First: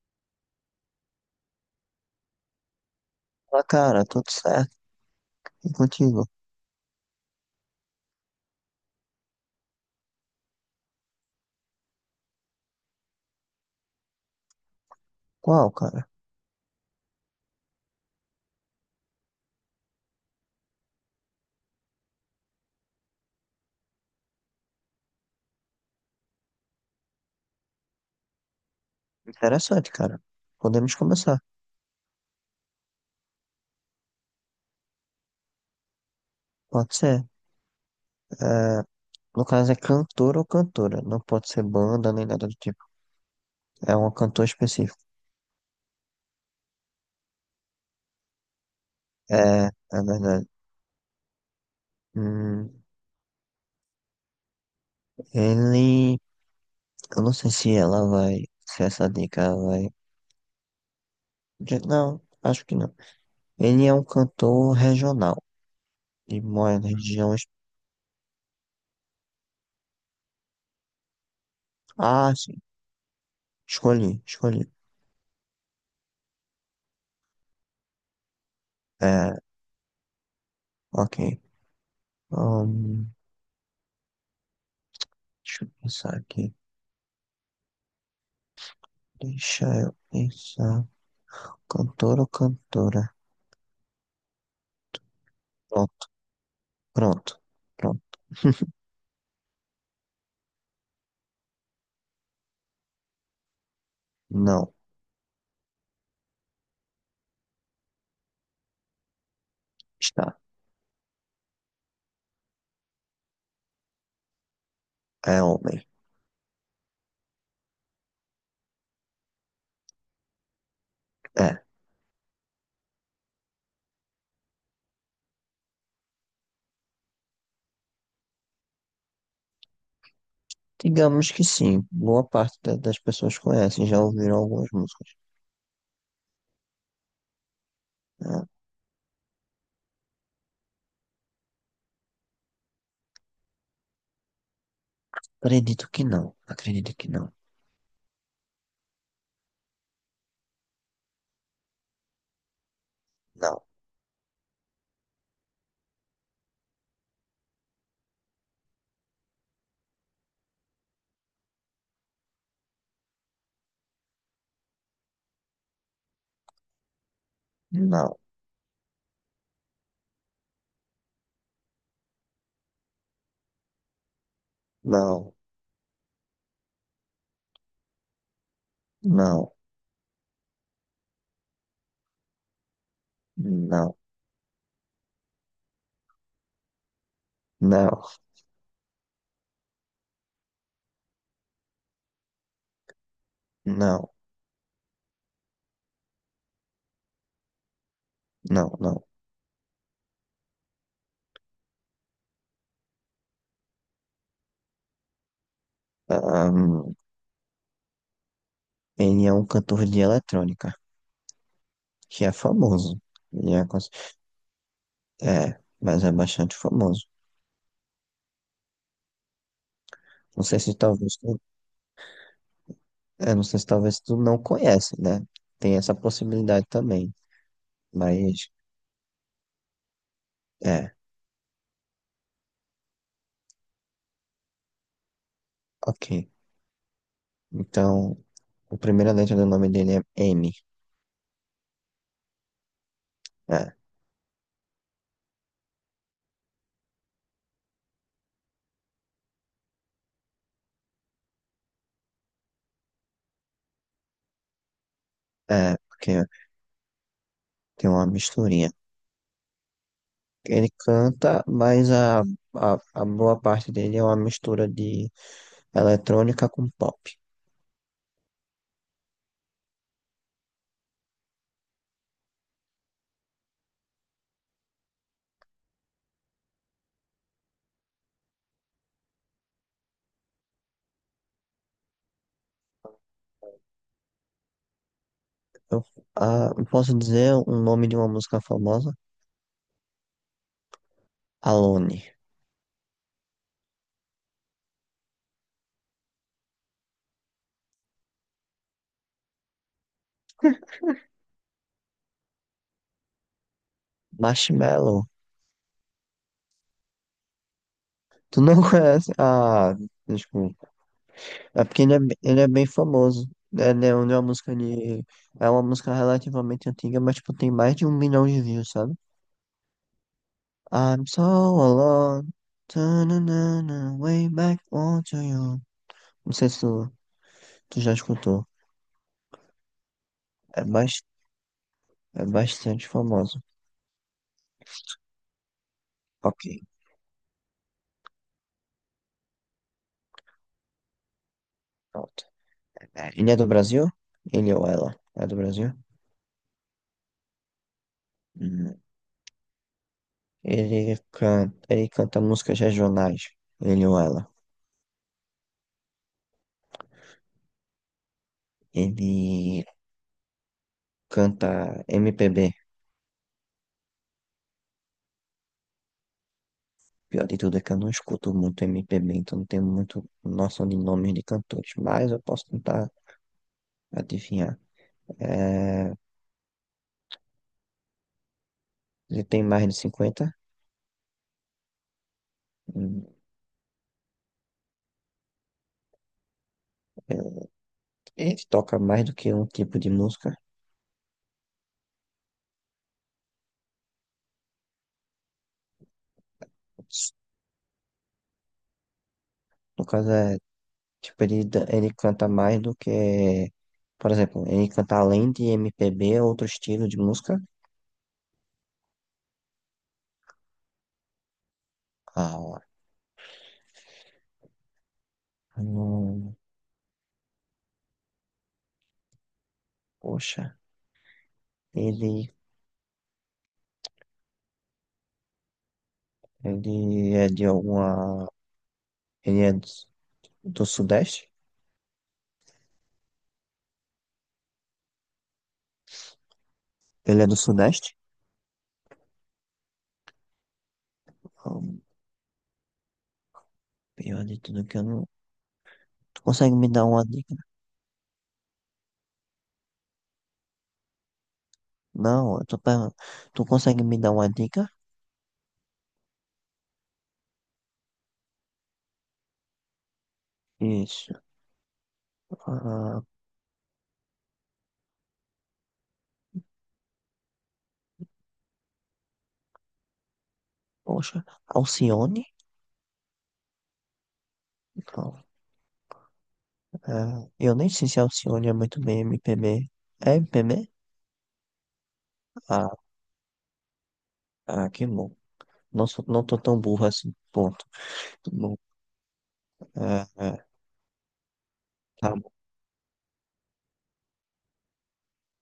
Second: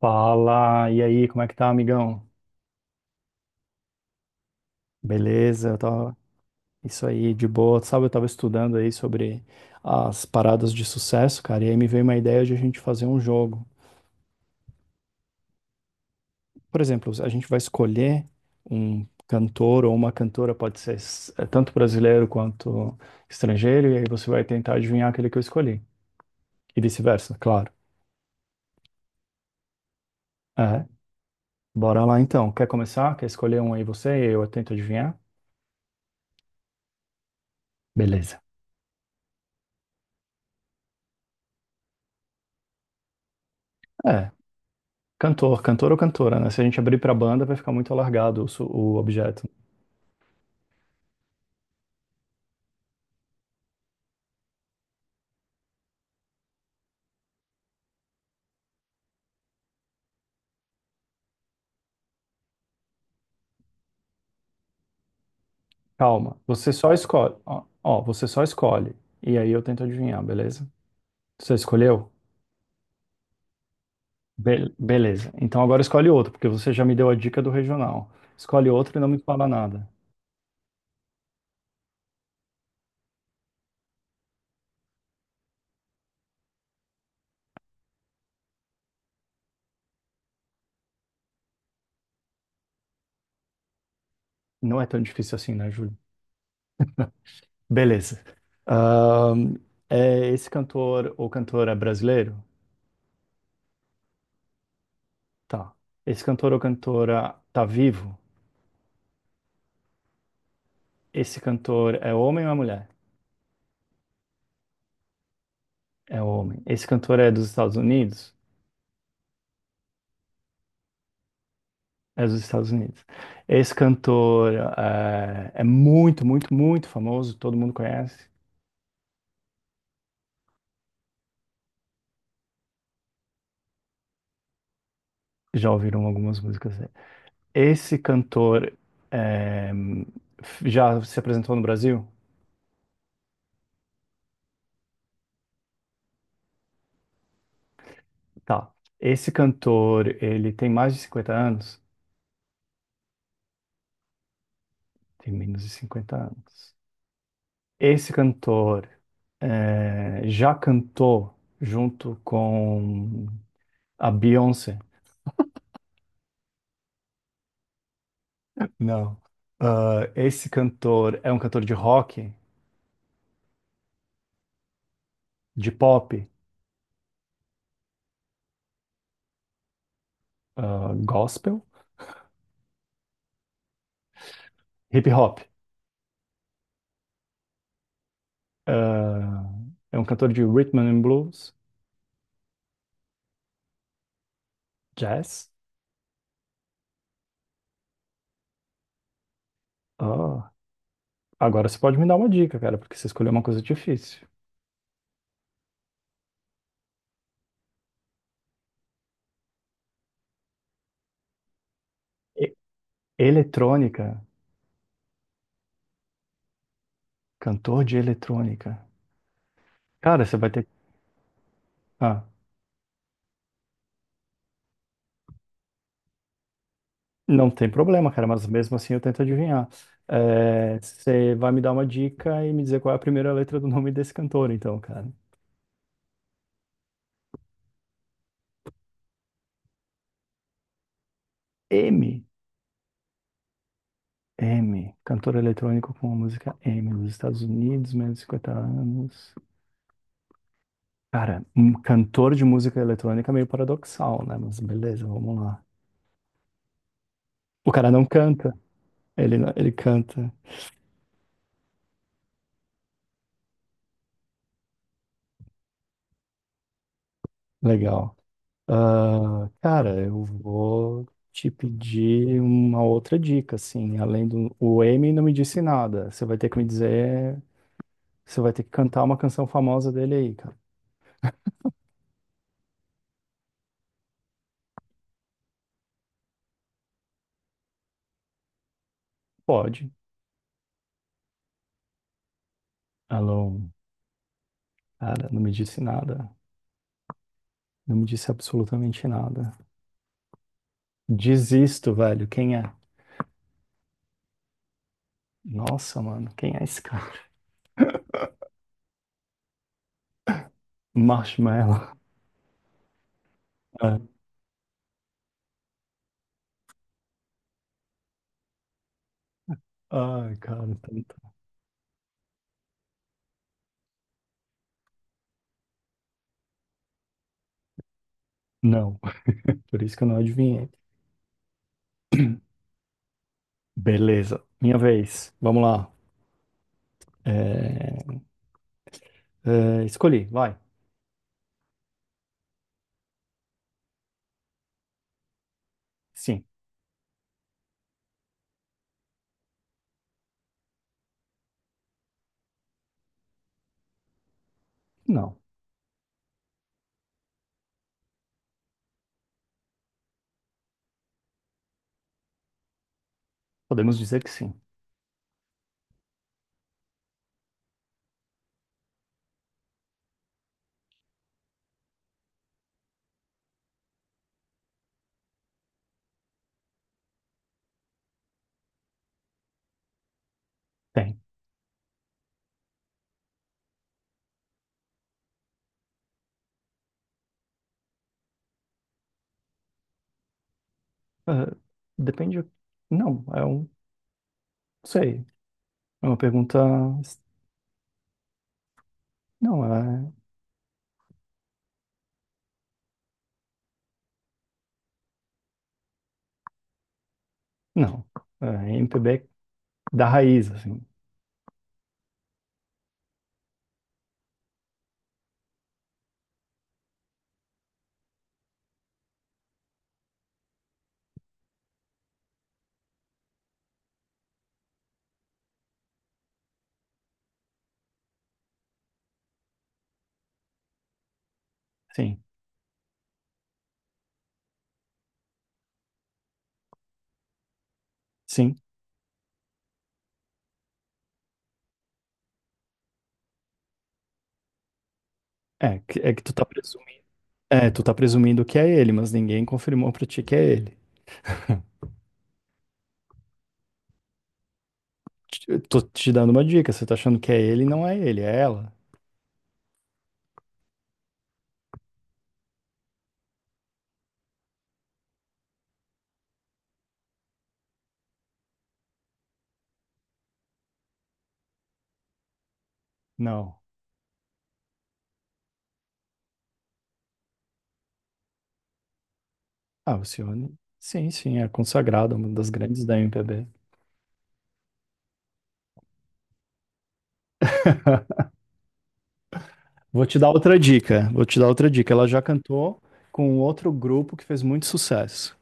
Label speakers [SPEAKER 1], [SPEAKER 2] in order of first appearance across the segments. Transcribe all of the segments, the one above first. [SPEAKER 1] Fala, e aí, como é que tá, amigão?
[SPEAKER 2] Ah, cara, tudo certo.
[SPEAKER 1] Beleza,
[SPEAKER 2] E
[SPEAKER 1] eu tava
[SPEAKER 2] contigo?
[SPEAKER 1] isso aí de boa. Sabe, eu tava estudando aí sobre as paradas de sucesso, cara, e aí me veio uma ideia de a gente fazer um jogo.
[SPEAKER 2] Qual, cara?
[SPEAKER 1] Por exemplo, a gente vai escolher um cantor ou uma cantora, pode ser tanto brasileiro quanto estrangeiro, e aí você vai tentar adivinhar aquele que eu escolhi, e vice-versa, claro.
[SPEAKER 2] Interessante, cara.
[SPEAKER 1] É,
[SPEAKER 2] Podemos começar.
[SPEAKER 1] bora lá então. Quer começar? Quer escolher um aí você e eu tento adivinhar?
[SPEAKER 2] Pode ser.
[SPEAKER 1] Beleza.
[SPEAKER 2] É, no caso, é cantor ou cantora. Não pode ser banda nem nada do tipo. É um
[SPEAKER 1] É.
[SPEAKER 2] cantor específico.
[SPEAKER 1] Cantor, cantor ou cantora, né? Se a gente abrir para banda, vai ficar muito alargado o, o objeto.
[SPEAKER 2] É, é verdade. Hum, Ele. Eu não sei se ela vai. Se essa dica vai. Não, acho que não. Ele é um cantor regional.
[SPEAKER 1] Calma,
[SPEAKER 2] E
[SPEAKER 1] você
[SPEAKER 2] mora na
[SPEAKER 1] só escolhe.
[SPEAKER 2] região.
[SPEAKER 1] Ó, ó, você só escolhe. E aí eu tento adivinhar, beleza? Você escolheu?
[SPEAKER 2] Ah, sim. Escolhi, escolhi.
[SPEAKER 1] Beleza. Então agora escolhe outro, porque você já me deu a dica do regional. Escolhe outro e não me
[SPEAKER 2] É,
[SPEAKER 1] fala nada.
[SPEAKER 2] ok. Hum, Deixa eu pensar aqui. Deixa eu pensar. Cantor ou cantora?
[SPEAKER 1] Não é tão difícil assim, né, Júlio?
[SPEAKER 2] Pronto, pronto, pronto.
[SPEAKER 1] Beleza. Ahn, é esse cantor ou cantora é brasileiro?
[SPEAKER 2] Não,
[SPEAKER 1] Tá. Esse cantor ou cantora tá vivo?
[SPEAKER 2] está.
[SPEAKER 1] Esse cantor é homem ou é mulher?
[SPEAKER 2] É homem.
[SPEAKER 1] É o homem. Esse cantor é dos Estados Unidos?
[SPEAKER 2] É.
[SPEAKER 1] É dos Estados Unidos. Esse cantor é, muito, muito, muito famoso, todo mundo conhece.
[SPEAKER 2] Digamos que sim. Boa parte das pessoas conhecem, já ouviram algumas músicas.
[SPEAKER 1] Já ouviram algumas músicas dele. Esse
[SPEAKER 2] Ah,
[SPEAKER 1] cantor eh, já se apresentou no Brasil?
[SPEAKER 2] acredito que não. Acredito que não.
[SPEAKER 1] Tá. Esse cantor, ele tem mais de 50 anos?
[SPEAKER 2] Não,
[SPEAKER 1] Tem menos de 50 anos. Esse cantor já cantou junto com a Beyoncé?
[SPEAKER 2] não,
[SPEAKER 1] Não. Ah, esse cantor é um cantor de rock,
[SPEAKER 2] não,
[SPEAKER 1] de pop,
[SPEAKER 2] não,
[SPEAKER 1] ah, gospel,
[SPEAKER 2] não,
[SPEAKER 1] hip hop.
[SPEAKER 2] não,
[SPEAKER 1] Ah, é um cantor de rhythm and blues,
[SPEAKER 2] não,
[SPEAKER 1] jazz.
[SPEAKER 2] não, não.
[SPEAKER 1] Ah, agora você pode me dar uma dica, cara, porque você escolheu uma coisa difícil.
[SPEAKER 2] Ahn, Ele é um cantor de eletrônica, que é
[SPEAKER 1] E-
[SPEAKER 2] famoso. Ele é, cons-
[SPEAKER 1] Eletrônica,
[SPEAKER 2] é, mas é bastante famoso.
[SPEAKER 1] cantor de eletrônica. Cara, você
[SPEAKER 2] Não
[SPEAKER 1] vai
[SPEAKER 2] sei
[SPEAKER 1] ter.
[SPEAKER 2] se talvez.
[SPEAKER 1] Ah,
[SPEAKER 2] É, não sei se talvez tu não conhece, né? Tem essa possibilidade também.
[SPEAKER 1] não tem problema, cara, mas
[SPEAKER 2] Mas,
[SPEAKER 1] mesmo assim eu tento adivinhar. Eh,
[SPEAKER 2] é,
[SPEAKER 1] você vai me dar uma dica e me dizer qual é a primeira letra do nome desse cantor, então, cara.
[SPEAKER 2] ok. Então, a primeira letra do nome dele é M.
[SPEAKER 1] M.
[SPEAKER 2] É,
[SPEAKER 1] M, cantor eletrônico com a música M, nos Estados Unidos, menos de 50 anos. Cara, um cantor de música eletrônica é meio paradoxal, né? Mas beleza, vamos lá.
[SPEAKER 2] é, porque
[SPEAKER 1] O
[SPEAKER 2] tem
[SPEAKER 1] cara não
[SPEAKER 2] uma
[SPEAKER 1] canta,
[SPEAKER 2] misturinha.
[SPEAKER 1] ele, não- ele canta.
[SPEAKER 2] Ele canta, mas a boa parte dele é uma mistura de eletrônica com pop.
[SPEAKER 1] Legal. Ah, cara, eu vou te pedir uma outra dica, assim, além do. O M não me disse nada, você vai ter que me dizer, você vai ter que cantar uma canção famosa dele aí, cara.
[SPEAKER 2] Eu, eu posso dizer o nome de uma música famosa?
[SPEAKER 1] Pode.
[SPEAKER 2] Alone.
[SPEAKER 1] Alone, cara, não me disse nada. Não me disse absolutamente nada. Desisto, velho. Quem é?
[SPEAKER 2] Marshmello.
[SPEAKER 1] Nossa, mano, quem é esse cara?
[SPEAKER 2] Tu não conhece? Ah, desculpa. É porque
[SPEAKER 1] Marshmallow.
[SPEAKER 2] ele é bem famoso. É, né, é
[SPEAKER 1] É.
[SPEAKER 2] uma música de. É uma música relativamente antiga, mas tipo, tem mais de 1 milhão de views, sabe?
[SPEAKER 1] Ai, cara,
[SPEAKER 2] I'm
[SPEAKER 1] tanto.
[SPEAKER 2] so alone. Ta-na-na-na, way back onto you. Não sei se tu já escutou.
[SPEAKER 1] Não, por isso que eu não
[SPEAKER 2] É,
[SPEAKER 1] adivinhei.
[SPEAKER 2] bas- é bastante famoso.
[SPEAKER 1] Beleza, minha vez. Vamos lá.
[SPEAKER 2] Ok,
[SPEAKER 1] É, é, escolhi, vai.
[SPEAKER 2] pronto. É, ele é do Brasil? Ele ou ela? É do Brasil?
[SPEAKER 1] Sim.
[SPEAKER 2] Hum. Ele canta músicas regionais, ele ou ela.
[SPEAKER 1] Não.
[SPEAKER 2] Ele canta MPB.
[SPEAKER 1] Podemos dizer que sim.
[SPEAKER 2] Pior de tudo é que eu não escuto muito MPB, então não tenho muito noção de nomes de cantores, mas eu posso tentar adivinhar. É, ele tem mais de 50.
[SPEAKER 1] Tem.
[SPEAKER 2] hum, é, Ele toca mais do que um tipo de música.
[SPEAKER 1] É, depende. Não, é um. Não sei. É uma pergunta. Não,
[SPEAKER 2] No caso,
[SPEAKER 1] é.
[SPEAKER 2] é, tipo, ele canta mais do que. Por exemplo, ele canta além de MPB, outro estilo de música.
[SPEAKER 1] Não. É MPB da raiz, assim.
[SPEAKER 2] Ah, não. Poxa. Ele, ele é de alguma. Ele é do Sudeste?
[SPEAKER 1] Sim.
[SPEAKER 2] Ele é do Sudeste?
[SPEAKER 1] Sim.
[SPEAKER 2] Ah, pior de tudo que eu não.
[SPEAKER 1] É, é que
[SPEAKER 2] Tu
[SPEAKER 1] tu tá
[SPEAKER 2] consegue me dar
[SPEAKER 1] presumindo.
[SPEAKER 2] uma dica?
[SPEAKER 1] É, tu tá presumindo que é ele, mas ninguém confirmou pra ti que é ele.
[SPEAKER 2] Não, eu tô perguntando. Tu consegue me dar uma dica?
[SPEAKER 1] Tô te dando uma dica, você tá achando que é ele, não é ele, é ela.
[SPEAKER 2] Isso. Ah, poxa, Alcione?
[SPEAKER 1] Não.
[SPEAKER 2] Não, é, eu nem sei se Alcione é muito bem MPB.
[SPEAKER 1] Ah,
[SPEAKER 2] É
[SPEAKER 1] Alcione.
[SPEAKER 2] MPB?
[SPEAKER 1] Sim, sim, é consagrada, uma das
[SPEAKER 2] Ah,
[SPEAKER 1] grandes da MPB.
[SPEAKER 2] ah, que bom. Não, não tô tão burro assim. Ponto. Tá bom,
[SPEAKER 1] Vou te
[SPEAKER 2] é,
[SPEAKER 1] dar
[SPEAKER 2] é,
[SPEAKER 1] outra dica, vou te dar outra dica. Ela
[SPEAKER 2] tá
[SPEAKER 1] já
[SPEAKER 2] bom.
[SPEAKER 1] cantou com um outro grupo que fez muito sucesso.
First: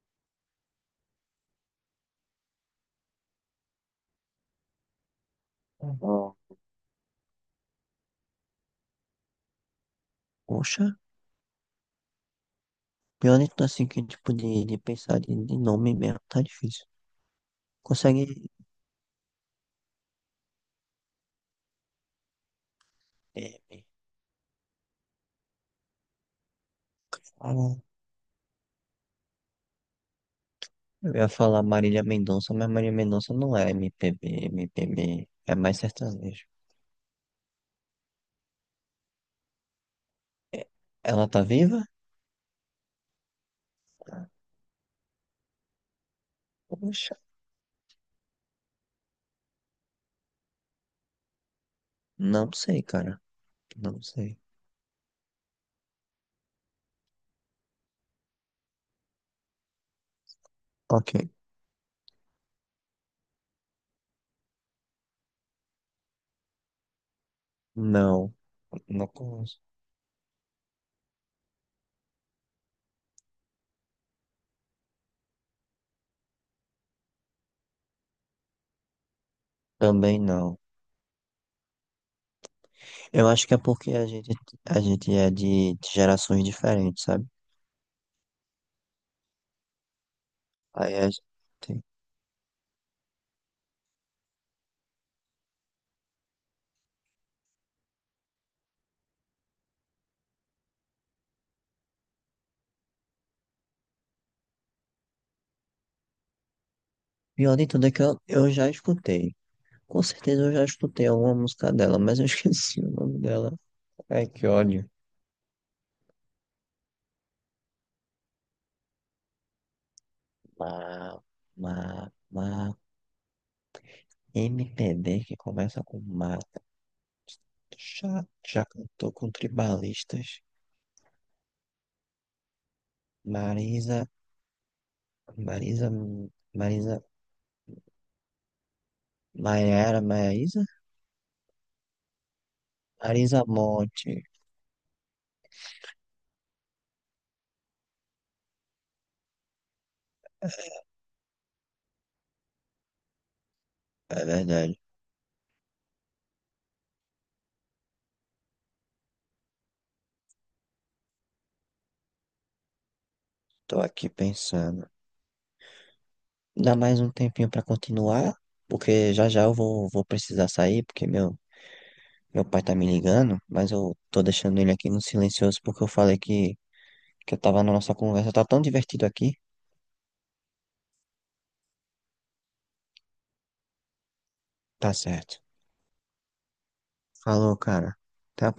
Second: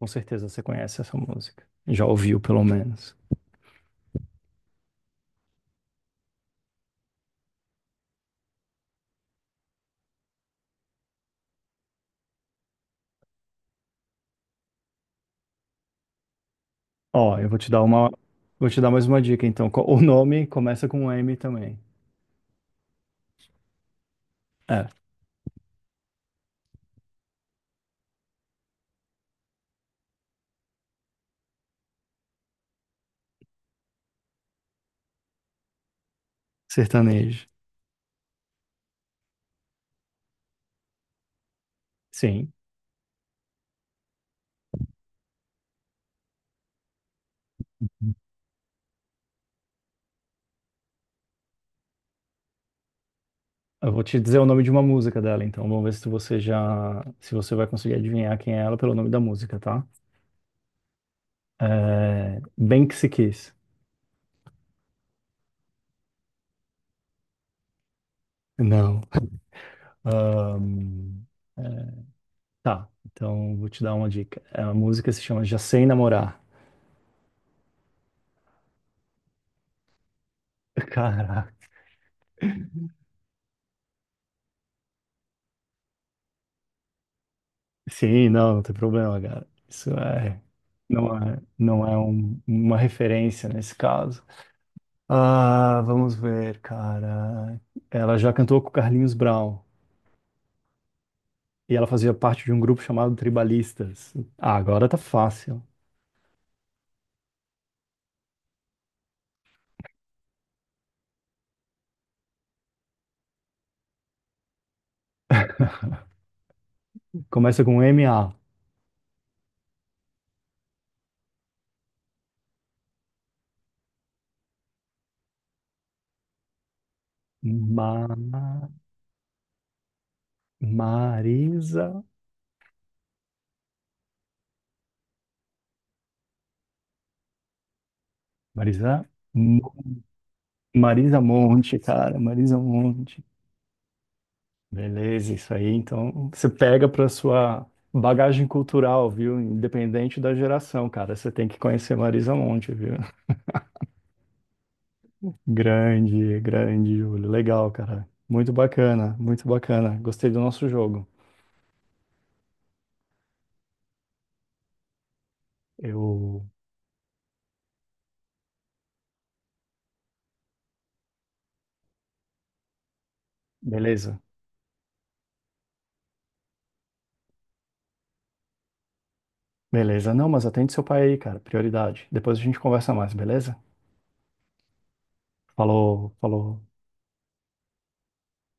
[SPEAKER 1] Com certeza você conhece essa música. Já ouviu, pelo menos.
[SPEAKER 2] Ah, poxa. Pior então, assim, que, tipo, de pensar de nome mesmo, tá difícil.
[SPEAKER 1] Ó, eu vou te dar uma,
[SPEAKER 2] Consegue.
[SPEAKER 1] vou te dar mais uma dica, então. O nome começa com M também.
[SPEAKER 2] é, me
[SPEAKER 1] É,
[SPEAKER 2] fala- eu ia falar Marília Mendonça, mas Marília Mendonça não é MPB, MPB. É mais sertanejo.
[SPEAKER 1] sertanejo.
[SPEAKER 2] É, ela tá viva?
[SPEAKER 1] Sim.
[SPEAKER 2] Poxa, não sei, cara.
[SPEAKER 1] Eu
[SPEAKER 2] Não
[SPEAKER 1] vou te dizer
[SPEAKER 2] sei.
[SPEAKER 1] o nome de uma música dela, então vamos ver se você já, se você vai conseguir adivinhar quem é ela pelo nome da música, tá?
[SPEAKER 2] Ok.
[SPEAKER 1] É. Banksy Kiss.
[SPEAKER 2] Não,
[SPEAKER 1] Não.
[SPEAKER 2] não conheço.
[SPEAKER 1] Ahn, é, tá, então vou te dar uma dica. É, a música se chama Já Sei Namorar.
[SPEAKER 2] Também não.
[SPEAKER 1] Caraca.
[SPEAKER 2] Eu acho que é porque a gente é de gerações diferentes, sabe?
[SPEAKER 1] Sim, não, não tem problema, cara. Isso é,
[SPEAKER 2] Aí a
[SPEAKER 1] não
[SPEAKER 2] gente...
[SPEAKER 1] é, não é um- uma referência nesse caso. Ah, vamos ver, cara. Ela já cantou com o Carlinhos Brown. E ela fazia parte de um grupo chamado Tribalistas. Ah, agora tá fácil.
[SPEAKER 2] Pior de tudo é que eu já escutei. Com certeza eu já escutei alguma música dela, mas eu esqueci o nome dela. Ai, que ódio.
[SPEAKER 1] Começa com MA.
[SPEAKER 2] Ma, ma, ma. MPB que começa com ma. Tu
[SPEAKER 1] Ma.
[SPEAKER 2] já cantou com tribalistas.
[SPEAKER 1] Marisa.
[SPEAKER 2] Marisa, Marisa, Marisa,
[SPEAKER 1] Marisa. Mo-
[SPEAKER 2] Maiara, Maísa?
[SPEAKER 1] Marisa Monte, cara. Marisa Monte.
[SPEAKER 2] Marisa Monte.
[SPEAKER 1] Beleza, isso aí. Então, você pega pra sua bagagem cultural, viu? Independente da geração, cara. Você tem que conhecer Marisa Monte, viu?
[SPEAKER 2] É verdade.
[SPEAKER 1] Grande, grande, Júlio. Legal, cara. Muito bacana, muito bacana. Gostei do nosso jogo.
[SPEAKER 2] Tô aqui pensando.
[SPEAKER 1] Eu.
[SPEAKER 2] Dá mais um tempinho pra continuar, porque já já eu vou precisar sair, porque Meu pai tá me ligando, mas eu
[SPEAKER 1] Beleza.
[SPEAKER 2] tô deixando ele aqui no silencioso porque eu falei que eu tava na nossa conversa. Tá tão divertido aqui.
[SPEAKER 1] Beleza, não, mas atende seu pai aí, cara, prioridade. Depois a gente conversa mais, beleza?
[SPEAKER 2] Tá certo.
[SPEAKER 1] Falou, falou.
[SPEAKER 2] Falou, cara. Até a próxima.